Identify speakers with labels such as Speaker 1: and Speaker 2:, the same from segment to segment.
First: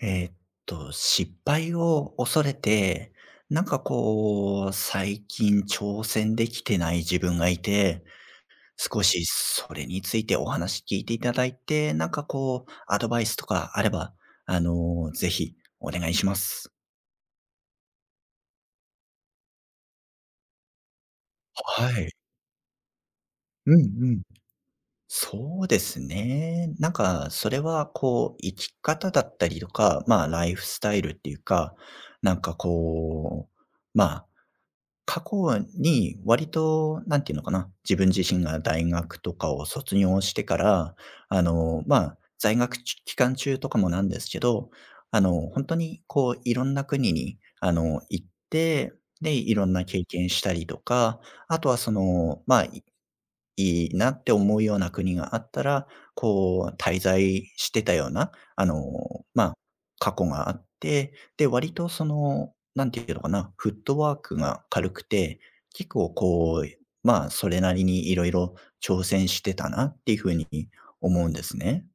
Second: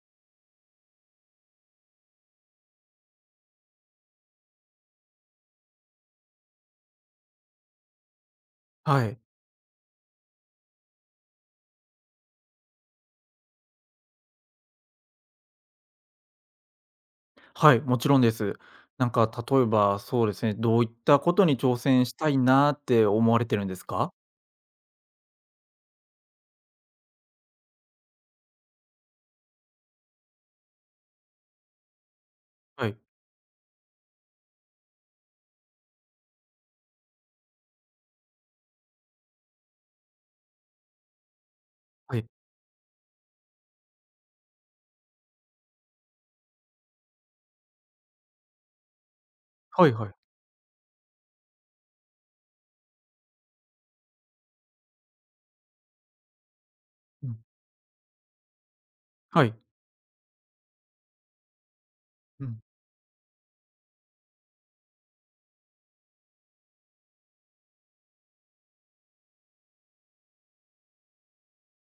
Speaker 1: えーっ失敗を恐れて、なんかこう、最近挑戦できてない自分がいて、少
Speaker 2: はい。
Speaker 1: しそれについてお話聞いていただいて、なんかこう、アドバイスとかあれば、ぜひお願いします。
Speaker 2: はい、もちろんです。なんか例えば、そうですね、どういったことに挑
Speaker 1: は
Speaker 2: 戦
Speaker 1: い。
Speaker 2: したいなって思われてるん
Speaker 1: う
Speaker 2: で
Speaker 1: ん
Speaker 2: す
Speaker 1: う
Speaker 2: か？
Speaker 1: ん。そうですね。なんか、それはこう、生き方だったりとか、まあ、ライフスタイルっていうか、なんか
Speaker 2: はい、
Speaker 1: こう、まあ、過去に割と、なんていうのかな、自分自身が大学とかを卒業してから、ま
Speaker 2: は
Speaker 1: あ、
Speaker 2: い、
Speaker 1: 在学ち期間中とかもなんですけど、本当にこういろんな国に、行って、で、いろんな
Speaker 2: はい
Speaker 1: 経
Speaker 2: はい。
Speaker 1: 験したりとか、あとはその、まあいいなって思うような国があったら、こう、滞
Speaker 2: うん、
Speaker 1: 在してたような、ま
Speaker 2: は
Speaker 1: あ、
Speaker 2: い、
Speaker 1: 過去があって、で、割とそ
Speaker 2: う
Speaker 1: の、
Speaker 2: ん、
Speaker 1: なんていうのかな、フットワークが軽くて、結構こう、まあ、それなりにいろいろ挑戦してたなっていう風に思うんですね。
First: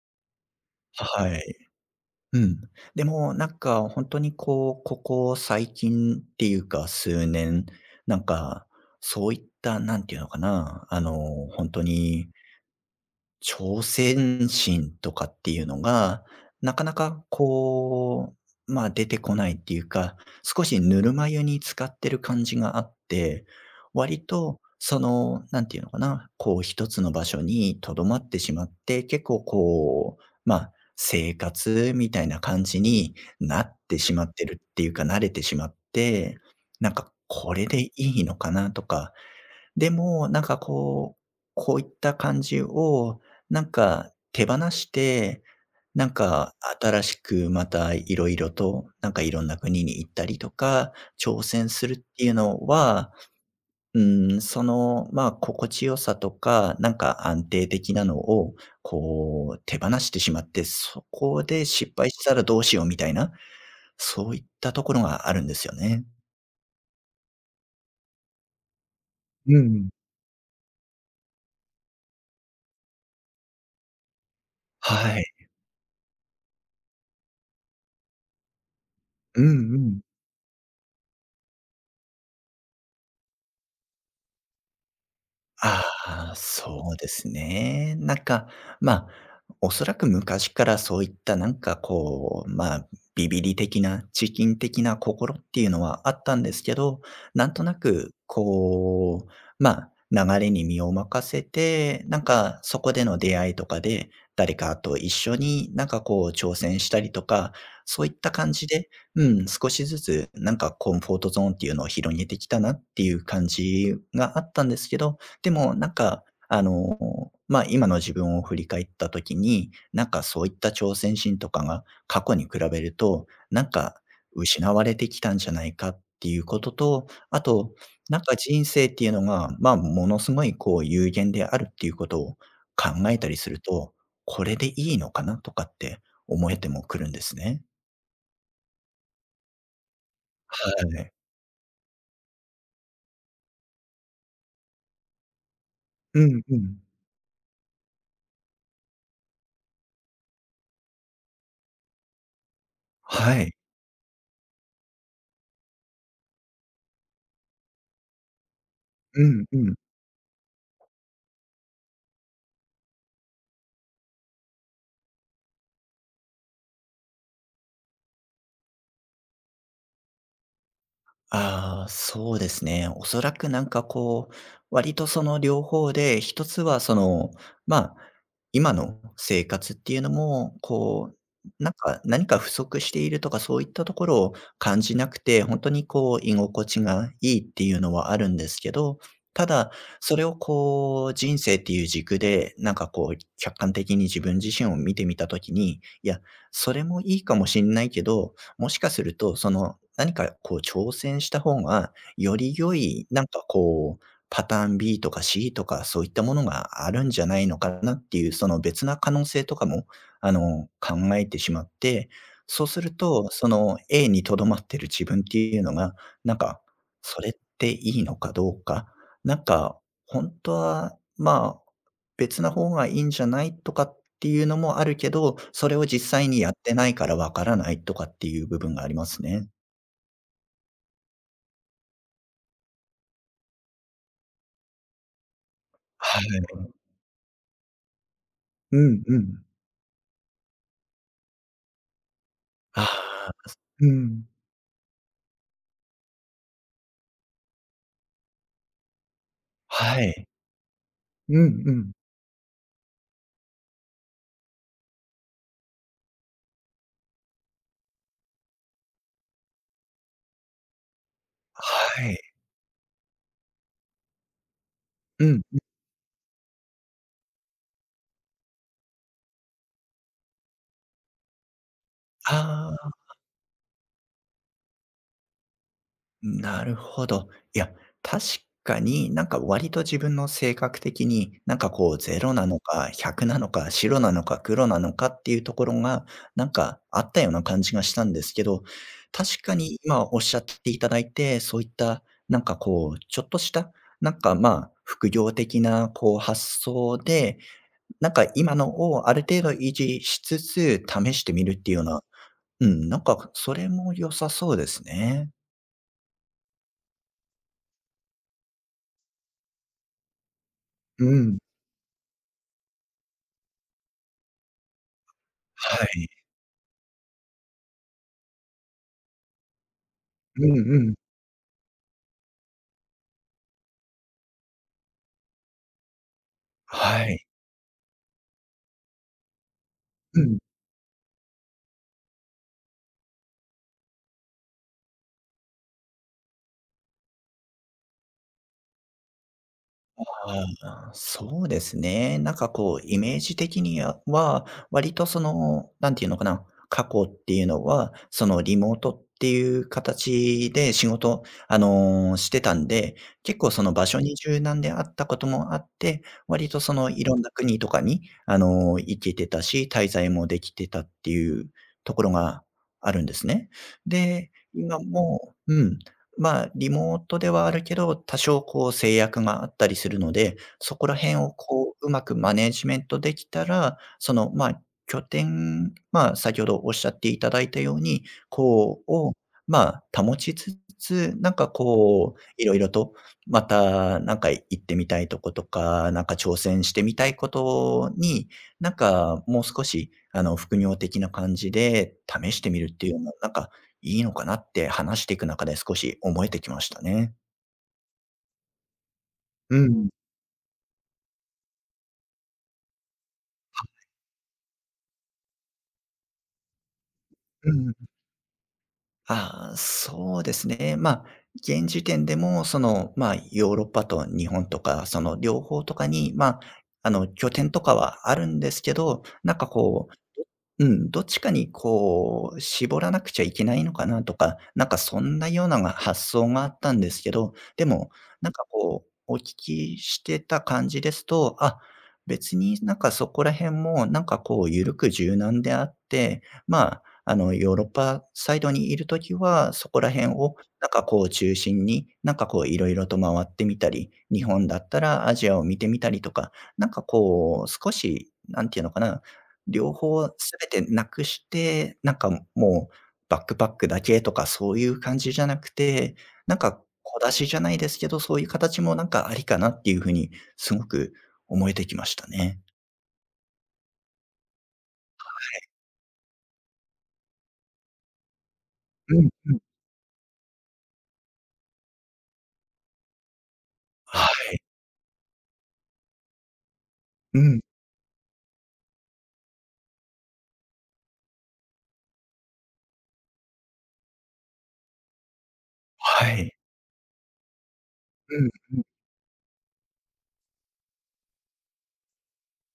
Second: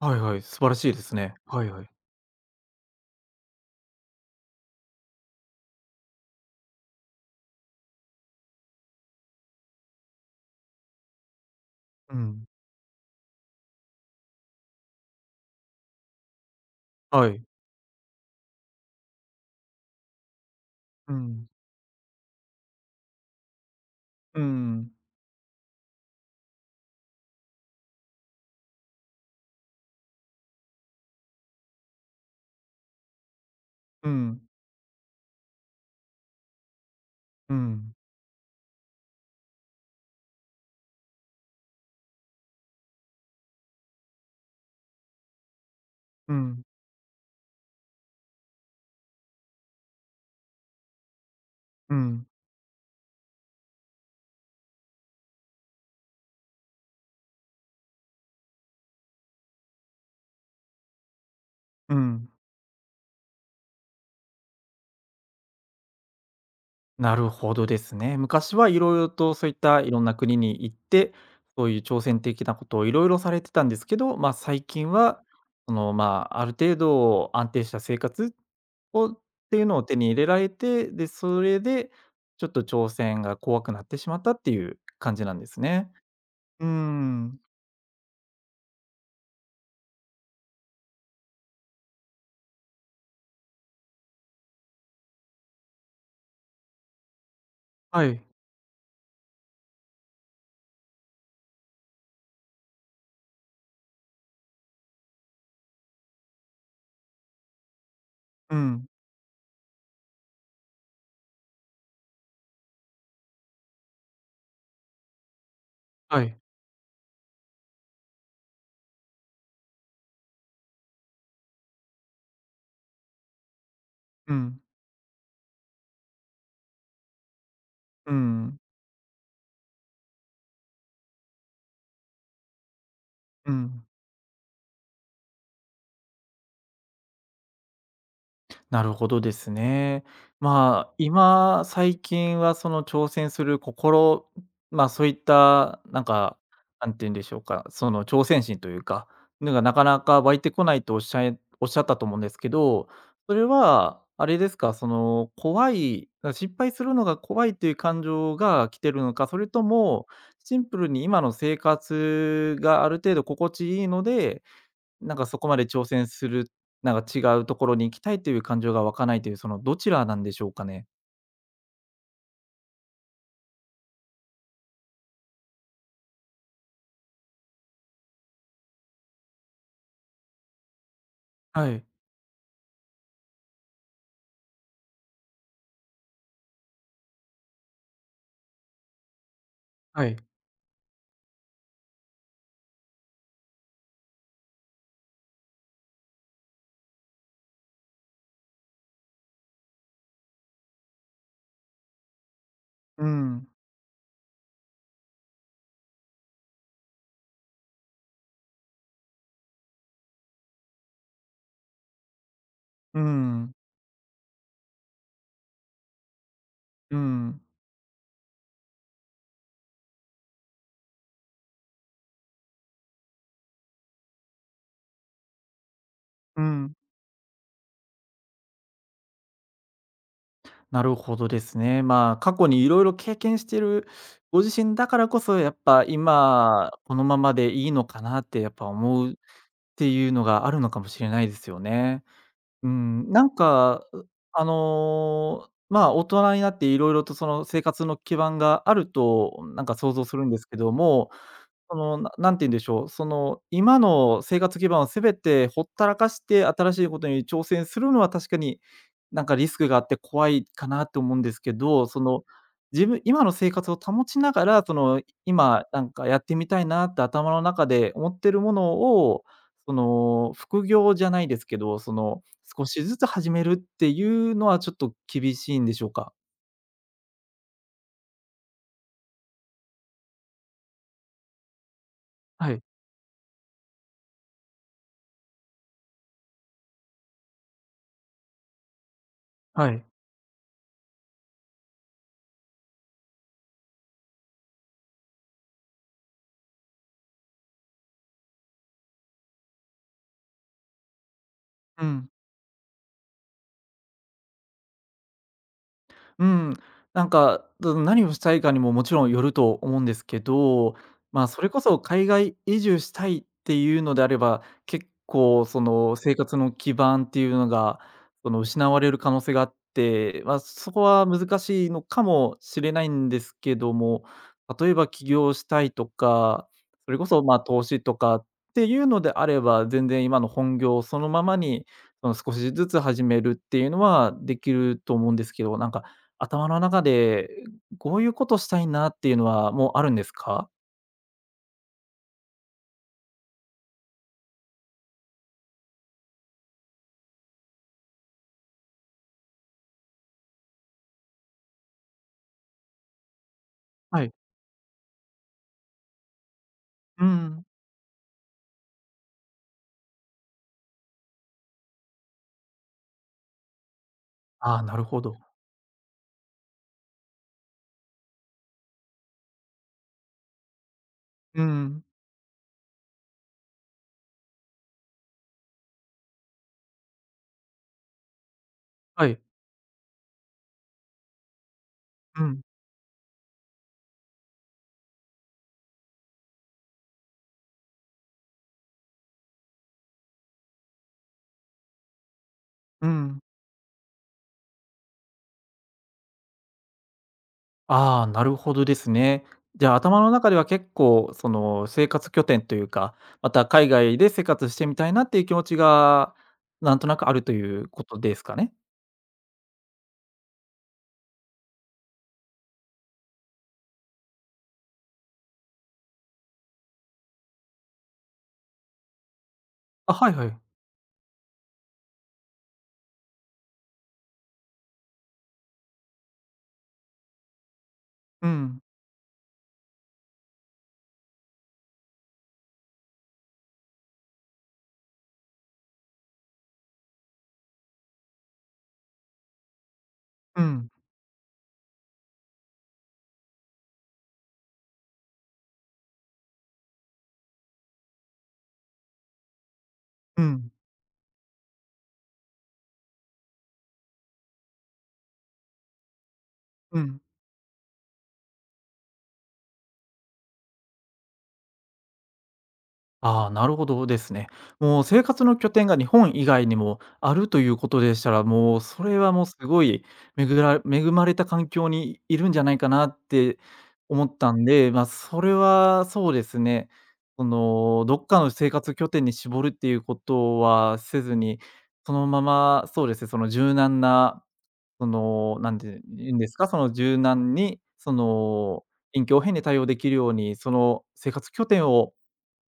Speaker 2: はいはい、素晴らしいです
Speaker 1: は
Speaker 2: ね。
Speaker 1: い。
Speaker 2: はいはい。
Speaker 1: うん。でも、なんか本当にこう、ここ最近っていうか数年、なんか、そういったなんていうのかな、本当
Speaker 2: う
Speaker 1: に
Speaker 2: ん、
Speaker 1: 挑戦心とかっていうのが、なかなか
Speaker 2: はい、
Speaker 1: こう、まあ、出てこないっていうか、少しぬる
Speaker 2: う
Speaker 1: ま湯
Speaker 2: ん、
Speaker 1: に浸かってる感じがあって、割
Speaker 2: う
Speaker 1: と
Speaker 2: ん、
Speaker 1: その、なんていうのかな、こう一つの場所にとどまってしまって、結構こう、まあ、生活みたいな感じになって
Speaker 2: う
Speaker 1: しまっ
Speaker 2: ん、
Speaker 1: てるっていうか、慣れてしまって、なんかこ
Speaker 2: う
Speaker 1: れでい
Speaker 2: ん、
Speaker 1: いのかなとかでも、なんかこう、こういった感じを、なんか手放して、なん
Speaker 2: う
Speaker 1: か
Speaker 2: ん、
Speaker 1: 新しくまたいろいろと、なんかいろんな国に行ったりとか、挑戦する
Speaker 2: う
Speaker 1: って
Speaker 2: ん、
Speaker 1: いうのは、うん、その、まあ、心地よさとか、なんか安定的なのを、こう手放してしまって、そこで失
Speaker 2: う
Speaker 1: 敗し
Speaker 2: ん。
Speaker 1: たらどうしようみたいな、そういったところがあるんですよね。
Speaker 2: なるほどですね。昔はいろいろとそういっ
Speaker 1: う
Speaker 2: た
Speaker 1: ん。
Speaker 2: いろんな国に行って、そういう挑戦的なことをいろいろされてたんですけど、ま、最近
Speaker 1: は
Speaker 2: は、
Speaker 1: い。
Speaker 2: その、まあ、ある程度安定した生活をっ
Speaker 1: う
Speaker 2: ていう
Speaker 1: ん
Speaker 2: の
Speaker 1: う
Speaker 2: を手
Speaker 1: ん。
Speaker 2: に入れられて、で、それでちょっと挑戦が怖くなってしまったっていう感じなんです
Speaker 1: あ
Speaker 2: ね。
Speaker 1: あ、
Speaker 2: うー
Speaker 1: そうです
Speaker 2: ん。
Speaker 1: ね。なんか、まあ、おそらく昔からそういったなんかこう、まあ、ビビリ的な、チキン的な心っていうのはあったんですけど、なんとな
Speaker 2: は
Speaker 1: く
Speaker 2: い。
Speaker 1: こう、まあ、流れに身を任せて、なんかそこでの出会いとかで、誰かと一緒になんかこう挑戦したりとか、そういった感
Speaker 2: う
Speaker 1: じ
Speaker 2: ん。
Speaker 1: で、うん、少しずつなんかコンフォートゾーンっていうのを広げてきたなっていう感じがあったんですけど、でも、なん
Speaker 2: は
Speaker 1: か、
Speaker 2: い。
Speaker 1: まあ、今の自分を振り返った時に、なんかそういった挑戦心とかが過去に比べると、なんか
Speaker 2: うん。
Speaker 1: 失われてきたんじゃないかっていうことと、あと、
Speaker 2: う
Speaker 1: なんか
Speaker 2: ん。
Speaker 1: 人生っていうのが、まあ、ものすごいこう有限であるっていうことを考えたりす
Speaker 2: う
Speaker 1: る
Speaker 2: ん。
Speaker 1: と、これでいいのかなとかって思えてもくるんですね。
Speaker 2: なるほどですね。
Speaker 1: は
Speaker 2: まあ、
Speaker 1: い。
Speaker 2: 今、最近はその挑戦する心、まあ、そういった、なん
Speaker 1: う
Speaker 2: か、
Speaker 1: んうん。
Speaker 2: なんて言うんでしょうか、その挑戦心というか、のがなかなか湧いてこないとおっしゃったと思うんですけど、そ
Speaker 1: は
Speaker 2: れ
Speaker 1: い。
Speaker 2: は、あれですか、その怖い、失敗するのが怖いという感情が来てるの
Speaker 1: う
Speaker 2: か、そ
Speaker 1: ん
Speaker 2: れ
Speaker 1: う
Speaker 2: と
Speaker 1: ん。
Speaker 2: もシンプルに今の生活がある程度心地いいので、なんかそこまで挑戦する、なんか違うところに行きたいという感情が湧かないという、そのどちらなんでしょうかね？
Speaker 1: ああ、そうですね。おそらくなんかこう、割とその両方で、一つはその、まあ、今の生活っていうのも、こう、
Speaker 2: は
Speaker 1: なん
Speaker 2: い、
Speaker 1: か、何か不足しているとかそういったところを感じなくて、本当にこう居心地がいいっていうのはあるんですけど、ただ、
Speaker 2: は
Speaker 1: そ
Speaker 2: い。
Speaker 1: れをこう人生っていう軸で、なんかこう客観的に自分自身を見てみたときに、いや、それもいいかもしれないけど、もしかすると、その、何かこう挑戦した方が、より良
Speaker 2: う
Speaker 1: い、なんか
Speaker 2: ん、
Speaker 1: こう、パターン B とか C とか、そういったものがあるんじゃないのかなっていう、その別な可能性とかも、考えてしまって、そうする
Speaker 2: う
Speaker 1: と、そ
Speaker 2: ん、
Speaker 1: の A にとどまってる自分っていうのが、なんか、
Speaker 2: う
Speaker 1: それっ
Speaker 2: ん、
Speaker 1: ていいのかどうか、なんか、本当は、まあ、別な方がいいんじゃないとかっっていうのもあるけど、それを実際に
Speaker 2: う
Speaker 1: やって
Speaker 2: ん。
Speaker 1: ないからわからないとかっていう部分がありますね。
Speaker 2: なるほどですね。まあ、過去にいろいろ経験してるご自身だからこそ、やっぱ
Speaker 1: はい。
Speaker 2: 今このままでいいのかなってやっぱ
Speaker 1: うん
Speaker 2: 思うっ
Speaker 1: うん。
Speaker 2: ていうのがあるのかもしれないですよね。う
Speaker 1: あ
Speaker 2: ん、な
Speaker 1: あ。
Speaker 2: んか、
Speaker 1: う
Speaker 2: う、
Speaker 1: ん。
Speaker 2: あの、まあ、大人になっていろいろとその生活の基盤があると、なんか想
Speaker 1: は
Speaker 2: 像する
Speaker 1: い。
Speaker 2: んですけども、
Speaker 1: うんう
Speaker 2: そ
Speaker 1: ん。
Speaker 2: の、なんて言うんでしょう、その、今の生活基盤を全てほったらかして新しいことに挑戦するのは確かに、なんかリスクがあって怖いかなと思うんですけど、そ
Speaker 1: はい。
Speaker 2: の、自分今の生活を保ちながら、その、
Speaker 1: うん。
Speaker 2: 今なんかやってみたいなって頭の中で思ってるものをその、副業じゃないですけど、その、少
Speaker 1: あ
Speaker 2: し
Speaker 1: あ。
Speaker 2: ずつ始めるっていうのはちょっと厳しいんでしょうか？
Speaker 1: なるほど。いや、確かになんか割と自分の性格的に、なんかこうゼロな
Speaker 2: は
Speaker 1: の
Speaker 2: い。
Speaker 1: か100なのか白なのか黒なのかっていうところが、なんかあったような感じがしたんですけど、確か
Speaker 2: は
Speaker 1: に
Speaker 2: い。
Speaker 1: 今おっしゃっていただいて、そういったなんかこう、ちょっとした、なんかまあ、副業的なこう発想で、なんか今のをある程度維持しつつ試してみるっていうよう
Speaker 2: う
Speaker 1: な、
Speaker 2: ん。
Speaker 1: うん、なんかそれも良さそうですね。
Speaker 2: うん、なんか、うん、何をしたいかにももちろんよると思うんですけど、
Speaker 1: う
Speaker 2: まあ、
Speaker 1: ん、
Speaker 2: それこそ海外移住したいっていうのであれば、結構そ
Speaker 1: は
Speaker 2: の
Speaker 1: い。
Speaker 2: 生活の基盤っていうのが、その失われる可能性があって、まあ、
Speaker 1: う
Speaker 2: そ
Speaker 1: んう
Speaker 2: こ
Speaker 1: ん。
Speaker 2: は難しいのかもしれないんですけども、例えば起業したいとか、それ
Speaker 1: は
Speaker 2: こそ、
Speaker 1: い。
Speaker 2: ま、投資とかっていうのであれば、全然
Speaker 1: う
Speaker 2: 今の
Speaker 1: ん。
Speaker 2: 本業をそのままに、その少しずつ始めるっていうのはできると思うんですけど、なんか頭の中で、こういうことしたいなっていうのはもうあるんですか？
Speaker 1: ああ、そうですね。なんかこうイメージ的には割とその、なんていうのかな、過去っていうのは、そのリモートっていう形で仕事、してたんで、結構その場所
Speaker 2: はい。
Speaker 1: に柔軟であったこともあって、割とそのい
Speaker 2: う
Speaker 1: ろんな
Speaker 2: ん。
Speaker 1: 国とかに、行けてたし、滞在もできてたっていうところがあるんですね。で、
Speaker 2: ああ、な
Speaker 1: 今
Speaker 2: るほど。
Speaker 1: もうん。まあ、リモートではあるけど、多少こう制約があったりするので、そこら辺を
Speaker 2: う
Speaker 1: こ
Speaker 2: ん。
Speaker 1: う、うまくマネジメントできたら、その、まあ、拠点、まあ、先ほどおっしゃっていただいたように、こう、
Speaker 2: は
Speaker 1: を、
Speaker 2: い。
Speaker 1: まあ、保ちつつ、なんかこう、
Speaker 2: うん、
Speaker 1: いろいろと、また、なんか行ってみたいとことか、なんか挑戦してみたいことに、なんかもう少し、副業的な感じで試してみるって
Speaker 2: う
Speaker 1: いうのは、
Speaker 2: ん。
Speaker 1: なんかいいのかなって話していく中で少し思えてきましたね。
Speaker 2: ああ、なるほどですね。
Speaker 1: う
Speaker 2: じゃあ、
Speaker 1: ん。
Speaker 2: 頭の中では結構、その、生活拠点というか、また海外で生活してみたいなっていう気持ちが、なんとなくあると
Speaker 1: う
Speaker 2: いう
Speaker 1: ん。
Speaker 2: ことですかね？
Speaker 1: ああ、そうですね。まあ、現時点でも、その、まあ、ヨーロッパと日本とか、その両方とかに、まあ、拠点とかはあるんですけど、なんかこう
Speaker 2: あ、はいはい。
Speaker 1: うん、どっちかにこう、絞らなくちゃいけないのかなとか、なんかそんなようなが発想があったんですけど、でも、
Speaker 2: う
Speaker 1: なんか
Speaker 2: ん。
Speaker 1: こう、お聞きしてた感じですと、あ、別になんかそこら辺もなんかこう緩く柔軟であって、まあ、あのヨーロッパサイドにいるときは、そこら辺を
Speaker 2: う
Speaker 1: なん
Speaker 2: ん。
Speaker 1: かこう中心に、なんかこういろいろと回ってみたり、日本だったらアジアを見てみたりとか、なんかこう少し、なんていうのかな、両方
Speaker 2: うん。
Speaker 1: 全てなくして、なんかもうバックパックだけとかそういう感じじゃなくて、なんか
Speaker 2: う
Speaker 1: 小
Speaker 2: ん。
Speaker 1: 出しじゃないですけど、そういう形もなんかありかなっていう風にすごく思えてきましたね。
Speaker 2: ああ、なるほどですね。もう生活の拠点が日本以外にもあるということでしたら、もうそれ
Speaker 1: うん
Speaker 2: はもう
Speaker 1: う
Speaker 2: す
Speaker 1: ん。
Speaker 2: ごい恵まれた環境にいるんじゃないかなって
Speaker 1: は
Speaker 2: 思った
Speaker 1: い。
Speaker 2: んで、まあ、それはそうですね。
Speaker 1: う
Speaker 2: そ
Speaker 1: ん、
Speaker 2: の、どっかの生活拠点に絞るっていうことはせずに、そのまま、そうですね、その柔軟な、その、なんて
Speaker 1: は
Speaker 2: 言うんです
Speaker 1: い。
Speaker 2: か、その柔軟に、そ
Speaker 1: うんう
Speaker 2: の、
Speaker 1: ん
Speaker 2: 臨機応変に対応できるように、その生活拠点を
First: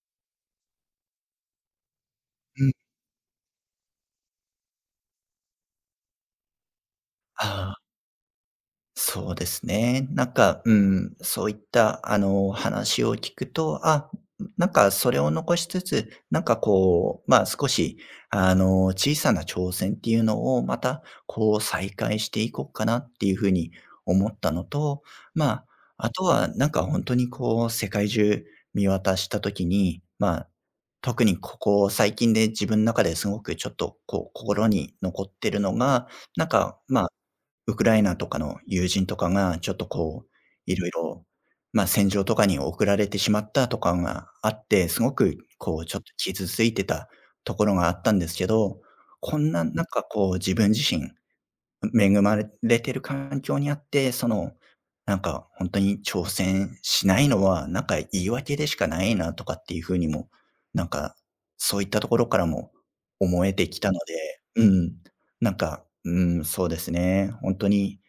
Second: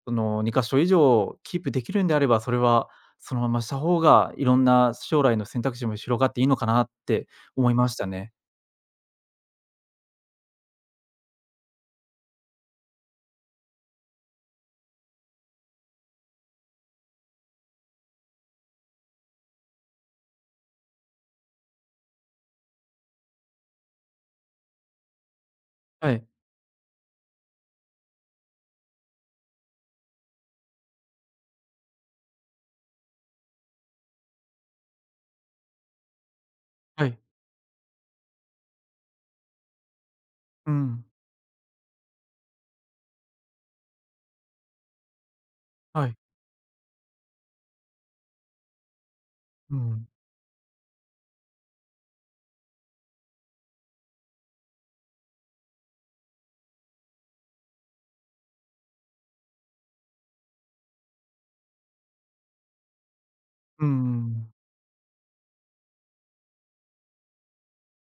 Speaker 2: その2か所以上キープできるんであれば、それ
Speaker 1: うん。
Speaker 2: はそのまました方が、いろんな将来の選択肢も広がっていいのかなって
Speaker 1: あ
Speaker 2: 思いま
Speaker 1: あ。
Speaker 2: したね。
Speaker 1: そうですね。なんか、うん、そういった、話を聞くと、あ、なんかそれを残しつつ、なんかこう、まあ、少し、小さな挑戦っていうのをまた、こう再開していこうかなっていうふうに思ったのと、まあ、あ
Speaker 2: は
Speaker 1: と
Speaker 2: い、
Speaker 1: はなんか本当にこう世界中見渡したときに、まあ、特にここ最近で自分の中ですごくちょっとこう心に残ってるのが、なんか、ま
Speaker 2: は
Speaker 1: あ
Speaker 2: い。
Speaker 1: ウクライナとかの友人とかが、ちょっとこう、
Speaker 2: う
Speaker 1: いろい
Speaker 2: ん。
Speaker 1: ろ、まあ、戦場とかに送られてしまったとかがあって、すごくこう、ちょっ
Speaker 2: は
Speaker 1: と
Speaker 2: い。
Speaker 1: 傷ついてたところがあったんですけど、こんな
Speaker 2: う
Speaker 1: なんか
Speaker 2: ん。
Speaker 1: こう、自分自身、恵まれてる環境にあって、その、なんかほんとに挑戦しないのは、なんか言い訳でしかないなとかっていう風にも、なんか、そういったところからも思えてき
Speaker 2: うん
Speaker 1: た
Speaker 2: う
Speaker 1: の
Speaker 2: んう
Speaker 1: で、
Speaker 2: ん。
Speaker 1: うん、なんか、うん、そうですね、ほんとに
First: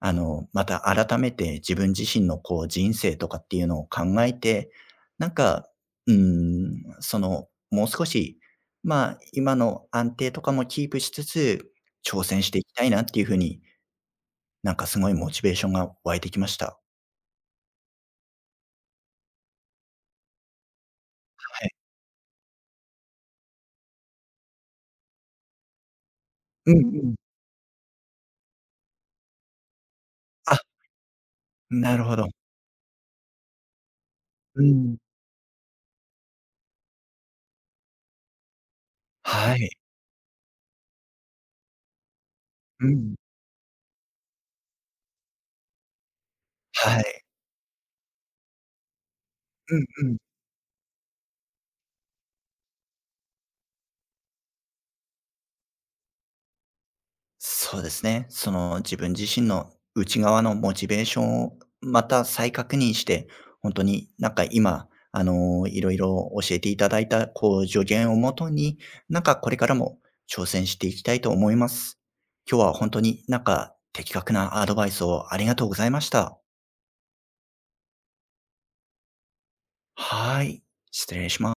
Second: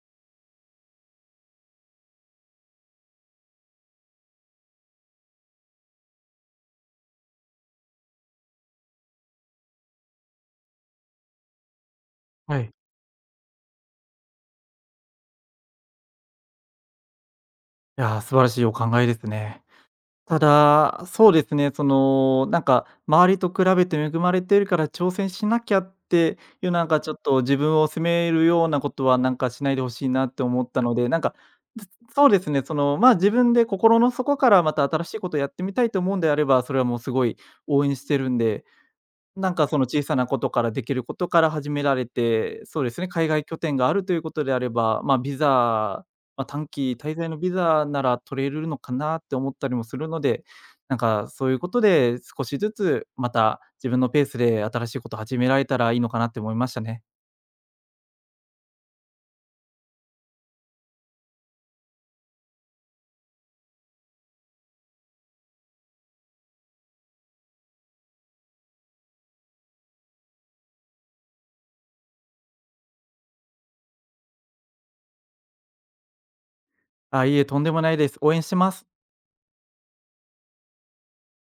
Speaker 1: また改めて自分自身のこう人生とかっていうのを考えて、なんか、その、もう少し、まあ、今の安定とかもキープしつつ、挑戦して
Speaker 2: は
Speaker 1: い
Speaker 2: い。
Speaker 1: きたいなっていうふうに、なんかすごいモチベーションが湧いてきました。
Speaker 2: いや、素晴らしいお考えですね。ただ、そうです
Speaker 1: は
Speaker 2: ね、
Speaker 1: い。
Speaker 2: その、なんか、周りと比べて恵まれてるから挑戦しなきゃっていう、
Speaker 1: うん
Speaker 2: なんか
Speaker 1: う
Speaker 2: ち
Speaker 1: ん。
Speaker 2: ょっと自分を責めるようなことは、なんかしないでほしいなって
Speaker 1: あ、
Speaker 2: 思ったので、なんか、ず
Speaker 1: なるほ
Speaker 2: そ
Speaker 1: ど。
Speaker 2: うですね、その、ま、自分で心の底か
Speaker 1: う
Speaker 2: らまた
Speaker 1: ん。
Speaker 2: 新しいことをやってみたいと思うんであれば、それはもうすごい応援してるんでなん
Speaker 1: は
Speaker 2: か
Speaker 1: い。
Speaker 2: その小さなことからできることから始められて、そう
Speaker 1: う
Speaker 2: ですね、
Speaker 1: ん。
Speaker 2: 海外拠点があるということであれば、まあ、ビザ、まあ、短期
Speaker 1: は
Speaker 2: 滞
Speaker 1: い。
Speaker 2: 在のビザなら取れるのかなって思った
Speaker 1: う
Speaker 2: りも
Speaker 1: ん
Speaker 2: する
Speaker 1: う
Speaker 2: の
Speaker 1: ん。
Speaker 2: で、なんかそういうことで少しずつまた自分のペースで新しいこと始められたらいいのかなって思いましたね。
Speaker 1: そうですね。その自分自身の内側のモチベーションをまた再確認して、本当になんか今、いろいろ教えていただいた、こう、助言をもとに、なんかこれからも挑戦していきたいと思います。今日は本当になんか的確なアドバイスをありがとうございました。
Speaker 2: あ、いいえ、とんでもないです。応援してます。
Speaker 1: はい、失礼します。